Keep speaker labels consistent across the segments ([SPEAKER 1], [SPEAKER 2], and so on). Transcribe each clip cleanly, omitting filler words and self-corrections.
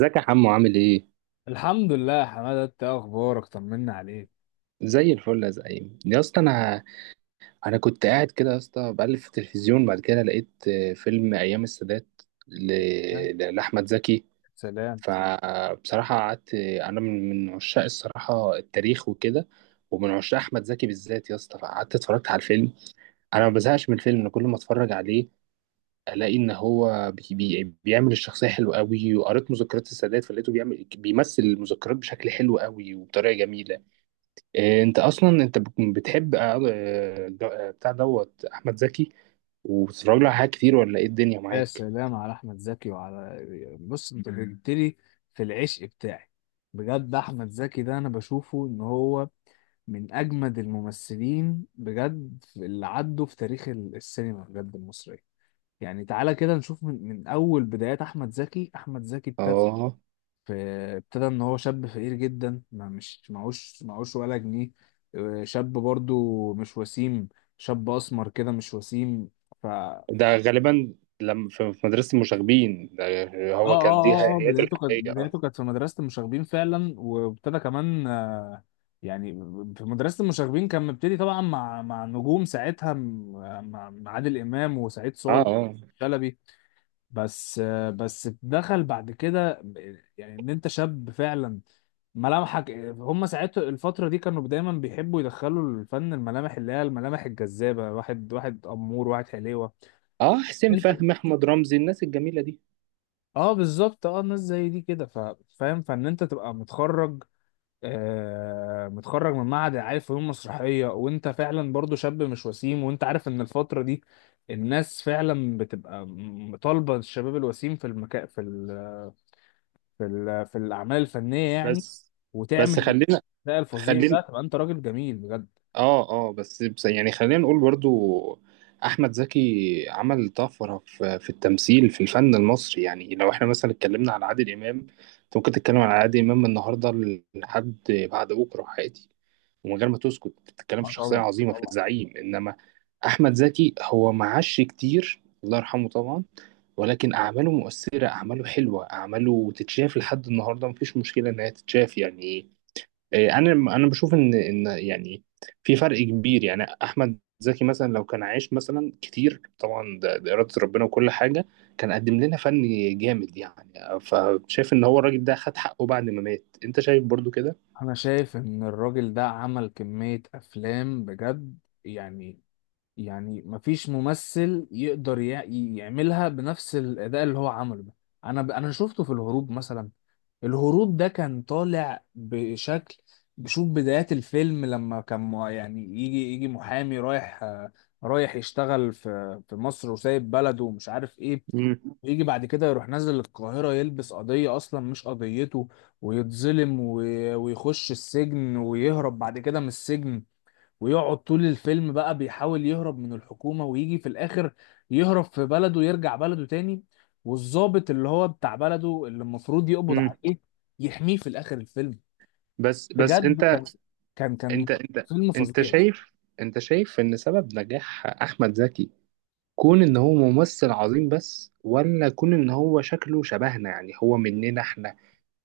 [SPEAKER 1] ازيك يا حمو، عامل ايه؟
[SPEAKER 2] الحمد لله يا حماده، انت إيه اخبارك؟ طمنا عليك.
[SPEAKER 1] زي الفل يا زعيم يا اسطى. انا كنت قاعد كده يا اسطى، بقلب في التلفزيون، بعد كده لقيت فيلم ايام السادات، ل...
[SPEAKER 2] ها؟
[SPEAKER 1] لاحمد زكي.
[SPEAKER 2] سلام.
[SPEAKER 1] فبصراحه قعدت، انا من عشاق الصراحه التاريخ وكده، ومن عشاق احمد زكي بالذات يا اسطى، فقعدت اتفرجت على الفيلم. انا ما بزهقش من الفيلم، انا كل ما اتفرج عليه الاقي ان هو بيعمل الشخصيه حلو قوي. وقريت مذكرات السادات فلقيته بيمثل المذكرات بشكل حلو قوي وبطريقه جميله. إيه، انت اصلا انت بتحب بتاع دوت احمد زكي، وبتتفرج له على حاجات كتير، ولا ايه الدنيا
[SPEAKER 2] يا
[SPEAKER 1] معاك؟
[SPEAKER 2] سلام على احمد زكي وعلى بص انت جبت لي في العشق بتاعي. بجد احمد زكي ده انا بشوفه ان هو من اجمد الممثلين بجد اللي عدوا في تاريخ السينما بجد المصريه. يعني تعالى كده نشوف من اول بدايات احمد زكي احمد زكي.
[SPEAKER 1] اه.
[SPEAKER 2] فابتدى ان هو شاب فقير جدا، ما مش معوش ولا جنيه. شاب برضو مش وسيم، شاب اسمر كده مش وسيم. ف اه
[SPEAKER 1] ده غالبا لما في مدرسه المشاغبين ده،
[SPEAKER 2] اه
[SPEAKER 1] هو كان دي
[SPEAKER 2] اه اه
[SPEAKER 1] حياته الحقيقيه. اه
[SPEAKER 2] بدايته كانت في مدرسة المشاغبين فعلا، وابتدى كمان يعني في مدرسة المشاغبين كان مبتدي طبعا مع نجوم ساعتها، مع عادل إمام وسعيد
[SPEAKER 1] اه،
[SPEAKER 2] صالح
[SPEAKER 1] اه،
[SPEAKER 2] شلبي. بس بس دخل بعد كده، يعني ان انت شاب فعلا، ملامحك هم ساعتها الفترة دي كانوا دايما بيحبوا يدخلوا الفن الملامح اللي هي الملامح الجذابة، واحد واحد أمور، واحد حليوة.
[SPEAKER 1] اه، حسين
[SPEAKER 2] انت
[SPEAKER 1] فهمي، احمد رمزي، الناس الجميله دي.
[SPEAKER 2] اه، بالظبط. اه ناس زي دي كده، فاهم، فان انت تبقى متخرج، آه متخرج من معهد، عارف، فنون مسرحية، وانت فعلا برضو شاب مش وسيم، وانت عارف ان الفترة دي الناس فعلا بتبقى طالبة الشباب الوسيم في المكان، في في الأعمال الفنية يعني.
[SPEAKER 1] بس بس
[SPEAKER 2] وتعمل
[SPEAKER 1] خلينا
[SPEAKER 2] الأداء الفظيع
[SPEAKER 1] خلينا
[SPEAKER 2] ده تبقى انت راجل جميل بجد.
[SPEAKER 1] اه اه، بس يعني خلينا نقول برضو احمد زكي عمل طفره في التمثيل في الفن المصري. يعني لو احنا مثلا اتكلمنا على عادل امام، انت ممكن تتكلم على عادل امام من النهارده لحد بعد بكره عادي، ومن غير ما تسكت بتتكلم في
[SPEAKER 2] آه
[SPEAKER 1] شخصيه
[SPEAKER 2] طبعا،
[SPEAKER 1] عظيمه في
[SPEAKER 2] طبعا.
[SPEAKER 1] الزعيم. انما احمد زكي هو معاش كتير، الله يرحمه طبعا، ولكن اعماله مؤثره، اعماله حلوه، اعماله تتشاف لحد النهارده، مفيش مشكله انها تتشاف يعني. انا بشوف ان يعني في فرق كبير. يعني احمد زكي مثلا لو كان عايش مثلا كتير طبعا، ده اراده ربنا وكل حاجه، كان قدم لنا فن جامد يعني. فشايف ان هو الراجل ده خد حقه بعد ما مات، انت شايف برضو كده؟
[SPEAKER 2] انا شايف ان الراجل ده عمل كمية افلام بجد، يعني يعني مفيش ممثل يقدر يعملها بنفس الاداء اللي هو عمله ده. انا شفته في الهروب مثلا. الهروب ده كان طالع بشكل، بشوف بدايات الفيلم لما كان يعني يجي محامي رايح رايح يشتغل في في مصر، وسايب بلده ومش عارف ايه.
[SPEAKER 1] مم.
[SPEAKER 2] يجي بعد كده يروح نازل القاهرة يلبس قضية أصلا مش قضيته، ويتظلم ويخش السجن، ويهرب بعد كده من السجن، ويقعد طول الفيلم بقى بيحاول يهرب من الحكومة، ويجي في الآخر يهرب في بلده ويرجع بلده تاني. والضابط اللي هو بتاع بلده اللي المفروض يقبض
[SPEAKER 1] مم.
[SPEAKER 2] عليه يحميه في الآخر الفيلم.
[SPEAKER 1] بس،
[SPEAKER 2] بجد
[SPEAKER 1] انت
[SPEAKER 2] كان كان
[SPEAKER 1] انت انت
[SPEAKER 2] فيلم
[SPEAKER 1] انت
[SPEAKER 2] فظيع.
[SPEAKER 1] شايف انت شايف ان سبب نجاح احمد زكي كون ان هو ممثل عظيم بس، ولا كون ان هو شكله شبهنا، يعني هو مننا احنا،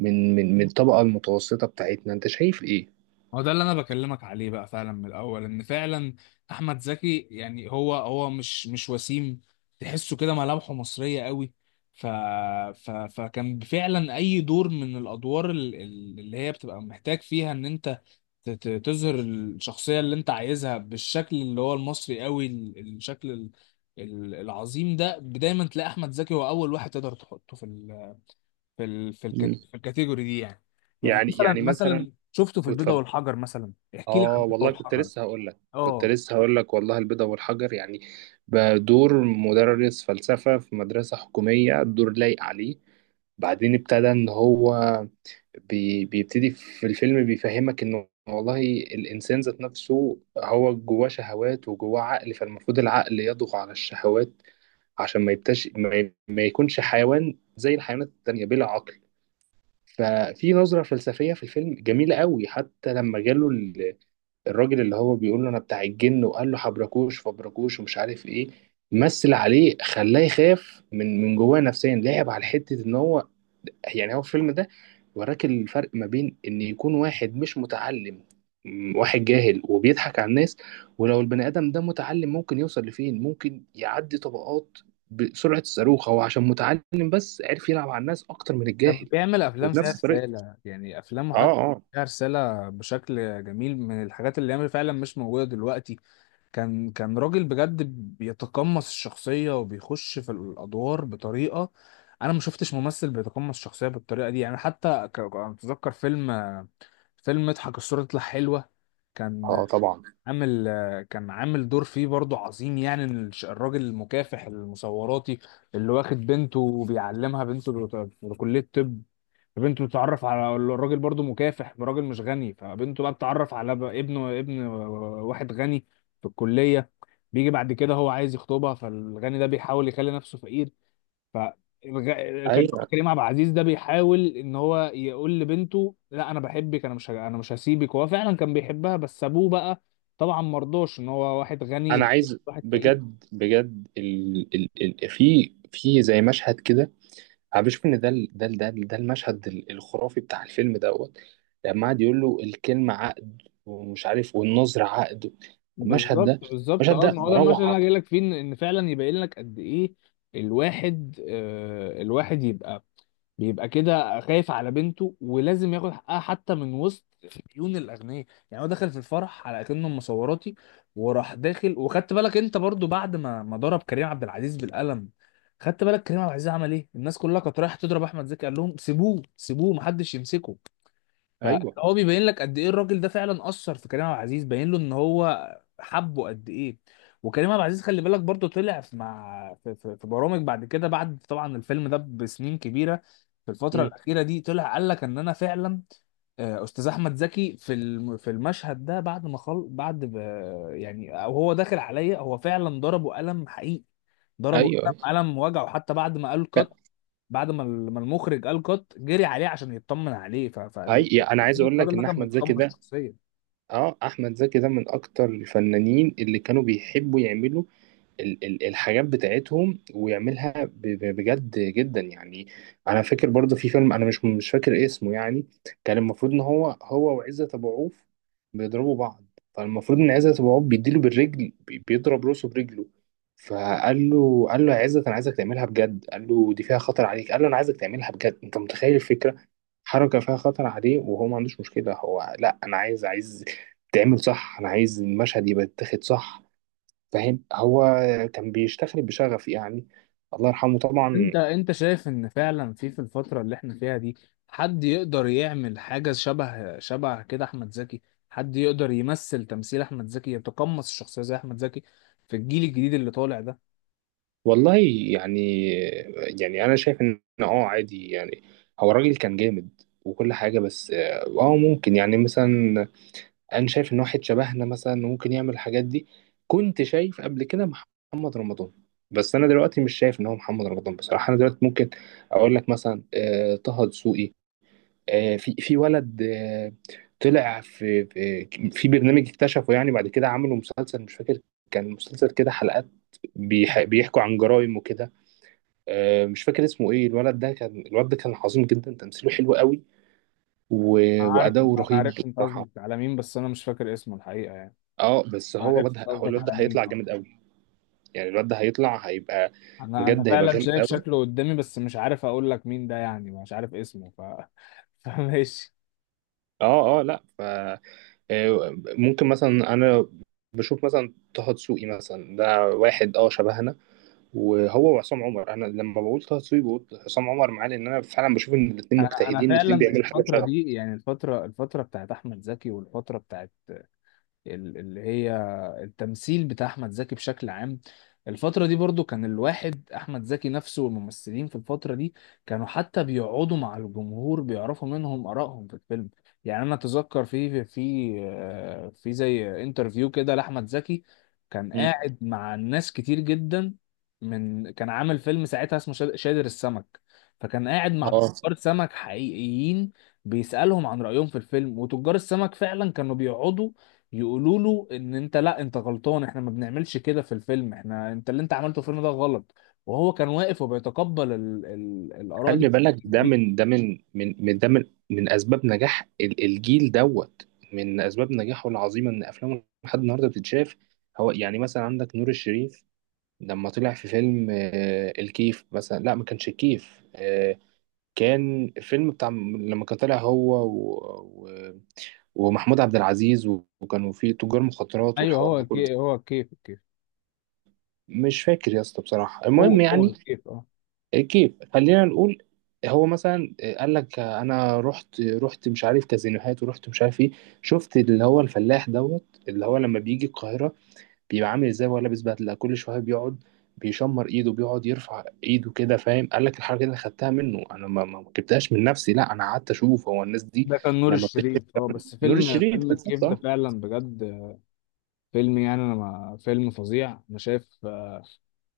[SPEAKER 1] من الطبقة المتوسطة بتاعتنا، انت شايف ايه؟
[SPEAKER 2] هو ده اللي انا بكلمك عليه بقى، فعلا من الاول، ان فعلا احمد زكي يعني هو هو مش وسيم، تحسه كده ملامحه مصريه قوي. ف... فكان فعلا اي دور من الادوار اللي هي بتبقى محتاج فيها ان انت تظهر الشخصية اللي انت عايزها بالشكل اللي هو المصري قوي، الشكل العظيم ده دايما تلاقي احمد زكي هو اول واحد تقدر تحطه في ال في ال في,
[SPEAKER 1] مم.
[SPEAKER 2] الكات- في الكاتيجوري دي يعني. يعني مثلا
[SPEAKER 1] يعني مثلا.
[SPEAKER 2] مثلا شفته في البيضة
[SPEAKER 1] اتفضل.
[SPEAKER 2] والحجر مثلا. احكي لي عن
[SPEAKER 1] اه
[SPEAKER 2] البيضة
[SPEAKER 1] والله،
[SPEAKER 2] والحجر.
[SPEAKER 1] كنت
[SPEAKER 2] اه
[SPEAKER 1] لسه هقول لك والله، البيضة والحجر، يعني بدور مدرس فلسفة في مدرسة حكومية، الدور لايق عليه. بعدين ابتدى ان هو بيبتدي في الفيلم، بيفهمك انه والله الانسان ذات نفسه هو جواه شهوات وجواه عقل، فالمفروض العقل يضغط على الشهوات عشان ما يبتش ما يكونش حيوان زي الحيوانات التانية بلا عقل. ففي نظرة فلسفية في الفيلم جميلة قوي. حتى لما جاله الراجل اللي هو بيقول له انا بتاع الجن، وقال له حبركوش فبركوش ومش عارف ايه، مثل عليه خلاه يخاف من جواه نفسيا، لعب على حتة ان هو، يعني هو الفيلم ده وراك الفرق ما بين ان يكون واحد مش متعلم، واحد جاهل وبيضحك على الناس، ولو البني ادم ده متعلم ممكن يوصل لفين، ممكن يعدي طبقات بسرعة الصاروخ، هو عشان متعلم بس عرف يلعب على الناس اكتر من
[SPEAKER 2] كان
[SPEAKER 1] الجاهل.
[SPEAKER 2] بيعمل افلام فيها
[SPEAKER 1] وبنفس طريقة.
[SPEAKER 2] رسالة، يعني افلامه
[SPEAKER 1] اه،
[SPEAKER 2] حتى
[SPEAKER 1] اه،
[SPEAKER 2] فيها رسالة بشكل جميل من الحاجات اللي هي فعلا مش موجودة دلوقتي. كان راجل بجد بيتقمص الشخصية وبيخش في الأدوار بطريقة، أنا ما شفتش ممثل بيتقمص الشخصية بالطريقة دي يعني. حتى أنا أتذكر فيلم، اضحك الصورة تطلع حلوة، كان
[SPEAKER 1] اه، طبعا.
[SPEAKER 2] عامل كان عامل دور فيه برضه عظيم، يعني إن الراجل المكافح المصوراتي اللي واخد بنته وبيعلمها، بنته في كلية طب. فبنته تتعرف على الراجل برضو مكافح، راجل مش غني، فبنته بقى بتتعرف على بقى ابن واحد غني في الكلية. بيجي بعد كده هو عايز يخطبها، فالغني ده بيحاول يخلي نفسه فقير، ف كان
[SPEAKER 1] ايوه.
[SPEAKER 2] كريم عبد العزيز ده بيحاول ان هو يقول لبنته لا انا بحبك، انا مش ه- انا مش هسيبك، وهو فعلا كان بيحبها. بس ابوه بقى طبعا مرضوش ان هو واحد
[SPEAKER 1] انا
[SPEAKER 2] غني
[SPEAKER 1] عايز
[SPEAKER 2] واحد فقير.
[SPEAKER 1] بجد بجد في زي مشهد كده، انا بشوف ان ده ده المشهد الخرافي بتاع الفيلم دوت. لما قعد يقول له الكلمة عقد ومش عارف، والنظر عقد. المشهد
[SPEAKER 2] بالظبط،
[SPEAKER 1] ده
[SPEAKER 2] بالظبط.
[SPEAKER 1] المشهد
[SPEAKER 2] اه
[SPEAKER 1] ده
[SPEAKER 2] ما هو ده المثل اللي
[SPEAKER 1] روعة.
[SPEAKER 2] انا جاي لك فيه، ان إن فعلا يبين لك قد ايه الواحد آه الواحد يبقى بيبقى كده خايف على بنته، ولازم ياخد حقها حتى من وسط عيون الاغنياء. يعني هو دخل في الفرح على اكنه مصوراتي، وراح داخل، وخدت بالك انت برضو بعد ما ضرب كريم عبد العزيز بالقلم، خدت بالك كريم عبد العزيز عمل ايه؟ الناس كلها كانت رايحه تضرب احمد زكي، قال لهم سيبوه سيبوه، محدش يمسكه.
[SPEAKER 1] ايوه.
[SPEAKER 2] فهو بيبين لك قد ايه الراجل ده فعلا اثر في كريم عبد العزيز، باين له ان هو حبه قد ايه. وكريم عبد العزيز خلي بالك برضه طلع في في برامج بعد كده، بعد طبعا الفيلم ده بسنين كبيره، في الفتره
[SPEAKER 1] مم.
[SPEAKER 2] الاخيره دي، طلع قال لك ان انا فعلا استاذ احمد زكي في في المشهد ده، بعد ما يعني او هو داخل عليا هو فعلا ضربه قلم حقيقي، ضربه
[SPEAKER 1] ايوه،
[SPEAKER 2] قلم،
[SPEAKER 1] أيوة.
[SPEAKER 2] قلم وجعه حتى. بعد ما قال
[SPEAKER 1] لا،
[SPEAKER 2] كات، بعد ما المخرج قال كات، جري عليه عشان يطمن عليه.
[SPEAKER 1] انا عايز اقول لك
[SPEAKER 2] الراجل ده
[SPEAKER 1] ان
[SPEAKER 2] كان
[SPEAKER 1] احمد زكي
[SPEAKER 2] بيتخمص
[SPEAKER 1] ده،
[SPEAKER 2] شخصيا.
[SPEAKER 1] اه، احمد زكي ده من اكتر الفنانين اللي كانوا بيحبوا يعملوا الحاجات بتاعتهم، ويعملها بجد جدا يعني. انا فاكر برضه في فيلم، انا مش فاكر اسمه يعني، كان المفروض ان هو وعزت ابو عوف بيضربوا بعض. فالمفروض ان عزت ابو عوف بيديله بالرجل، بيضرب راسه برجله. فقال له، قال له يا عزت، انا عايزك تعملها بجد. قال له دي فيها خطر عليك. قال له انا عايزك تعملها بجد، انت متخيل الفكره؟ حركه فيها خطر عليه وهو ما عندوش مشكله. هو لا، انا عايز تعمل صح، انا عايز المشهد يبقى يتاخد صح، فاهم؟ هو كان بيشتغل بشغف يعني. الله يرحمه طبعا.
[SPEAKER 2] انت شايف ان فعلا في في الفتره اللي احنا فيها دي حد يقدر يعمل حاجه شبه كده احمد زكي؟ حد يقدر يمثل تمثيل احمد زكي يتقمص الشخصيه زي احمد زكي في الجيل الجديد اللي طالع ده؟
[SPEAKER 1] والله، يعني يعني انا شايف ان اه عادي يعني. هو الراجل كان جامد وكل حاجة، بس اه ممكن يعني مثلا. انا شايف ان واحد شبهنا مثلا ممكن يعمل الحاجات دي. كنت شايف قبل كده محمد رمضان، بس انا دلوقتي مش شايف ان هو محمد رمضان بصراحة. انا دلوقتي ممكن اقول لك مثلا طه دسوقي. في ولد، طلع في برنامج اكتشفه، يعني بعد كده عملوا مسلسل مش فاكر، كان مسلسل كده حلقات بيحكوا عن جرائم وكده. مش فاكر اسمه ايه. الولد ده كان عظيم جدا، تمثيله حلو قوي،
[SPEAKER 2] عارف،
[SPEAKER 1] وأداؤه
[SPEAKER 2] انا
[SPEAKER 1] رهيب
[SPEAKER 2] عرفت انت
[SPEAKER 1] بصراحة.
[SPEAKER 2] قصدك على مين، بس انا مش فاكر اسمه الحقيقه يعني.
[SPEAKER 1] اه، بس هو
[SPEAKER 2] عرفت
[SPEAKER 1] واد هو
[SPEAKER 2] قصدك
[SPEAKER 1] الواد ده
[SPEAKER 2] على مين.
[SPEAKER 1] هيطلع جامد قوي، يعني الواد ده هيطلع هيبقى،
[SPEAKER 2] انا
[SPEAKER 1] بجد هيبقى
[SPEAKER 2] فعلا
[SPEAKER 1] جامد
[SPEAKER 2] شايف
[SPEAKER 1] قوي.
[SPEAKER 2] شكله قدامي، بس مش عارف اقول لك مين ده يعني، مش عارف اسمه. فماشي.
[SPEAKER 1] اه، اه، لا، ف. ممكن مثلا انا بشوف مثلا طه دسوقي مثلا، ده واحد اه شبهنا. وهو وعصام عمر، انا لما بقول طه دسوقي بقول عصام عمر معاه، لان انا فعلا بشوف ان الاثنين
[SPEAKER 2] انا
[SPEAKER 1] مجتهدين، الاثنين
[SPEAKER 2] فعلا
[SPEAKER 1] بيعملوا حاجه
[SPEAKER 2] الفتره
[SPEAKER 1] شغل.
[SPEAKER 2] دي، يعني الفتره بتاعت احمد زكي، والفتره بتاعت اللي هي التمثيل بتاع احمد زكي بشكل عام، الفترة دي برضو كان الواحد احمد زكي نفسه والممثلين في الفترة دي كانوا حتى بيقعدوا مع الجمهور بيعرفوا منهم ارائهم في الفيلم. يعني انا اتذكر في زي انترفيو كده لاحمد زكي، كان
[SPEAKER 1] مم.
[SPEAKER 2] قاعد مع ناس كتير جدا، من كان عامل فيلم ساعتها اسمه شادر السمك، فكان قاعد مع
[SPEAKER 1] اه،
[SPEAKER 2] تجار سمك حقيقيين، بيسألهم عن رأيهم في الفيلم. وتجار السمك فعلا كانوا بيقعدوا يقولوا له ان انت لا انت غلطان، احنا ما بنعملش كده في الفيلم، احنا اللي انت عملته في الفيلم ده غلط. وهو كان واقف وبيتقبل الاراء دي
[SPEAKER 1] خلي بالك،
[SPEAKER 2] بشكل
[SPEAKER 1] ده
[SPEAKER 2] كبير.
[SPEAKER 1] من اسباب نجاح الجيل دوت، من اسباب نجاحه العظيمه ان افلامه لحد النهارده بتتشاف. هو يعني مثلا عندك نور الشريف، لما طلع في فيلم الكيف مثلا. لا ما كانش الكيف، كان فيلم بتاع لما كان طالع هو ومحمود عبد العزيز، وكانوا في تجار مخدرات
[SPEAKER 2] ايوه
[SPEAKER 1] والحوار
[SPEAKER 2] هو
[SPEAKER 1] ده كله.
[SPEAKER 2] الكيف،
[SPEAKER 1] مش فاكر يا اسطى بصراحة،
[SPEAKER 2] هو
[SPEAKER 1] المهم
[SPEAKER 2] هو
[SPEAKER 1] يعني
[SPEAKER 2] الكيف اه.
[SPEAKER 1] كيف، خلينا نقول. هو مثلا قال لك انا رحت مش عارف كازينوهات، ورحت مش عارف ايه، شفت اللي هو الفلاح دوت اللي هو لما بيجي القاهرة بيبقى عامل ازاي، وهو لابس بدلة، كل شوية بيقعد بيشمر ايده، بيقعد يرفع ايده كده، فاهم؟ قال لك الحركة دي أنا خدتها منه، انا ما جبتهاش من نفسي، لا انا قعدت اشوف هو الناس دي
[SPEAKER 2] ده كان نور
[SPEAKER 1] لما بتشتري.
[SPEAKER 2] الشريف اه. بس
[SPEAKER 1] نور
[SPEAKER 2] فيلم،
[SPEAKER 1] الشريف
[SPEAKER 2] فيلم الكيف ده
[SPEAKER 1] بالظبط.
[SPEAKER 2] فعلا بجد فيلم، يعني انا ما... فيلم فظيع. انا شايف،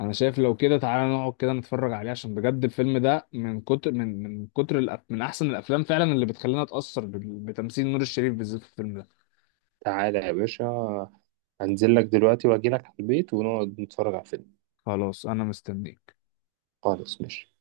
[SPEAKER 2] انا شايف لو كده تعالى نقعد كده نتفرج عليه، عشان بجد الفيلم ده من كتر من كتر من احسن الافلام فعلا، اللي بتخلينا اتاثر بتمثيل نور الشريف بالذات في الفيلم ده.
[SPEAKER 1] تعالى يا باشا، هنزل لك دلوقتي واجي لك على البيت ونقعد نتفرج على فيلم.
[SPEAKER 2] خلاص انا مستنيك.
[SPEAKER 1] خالص ماشي.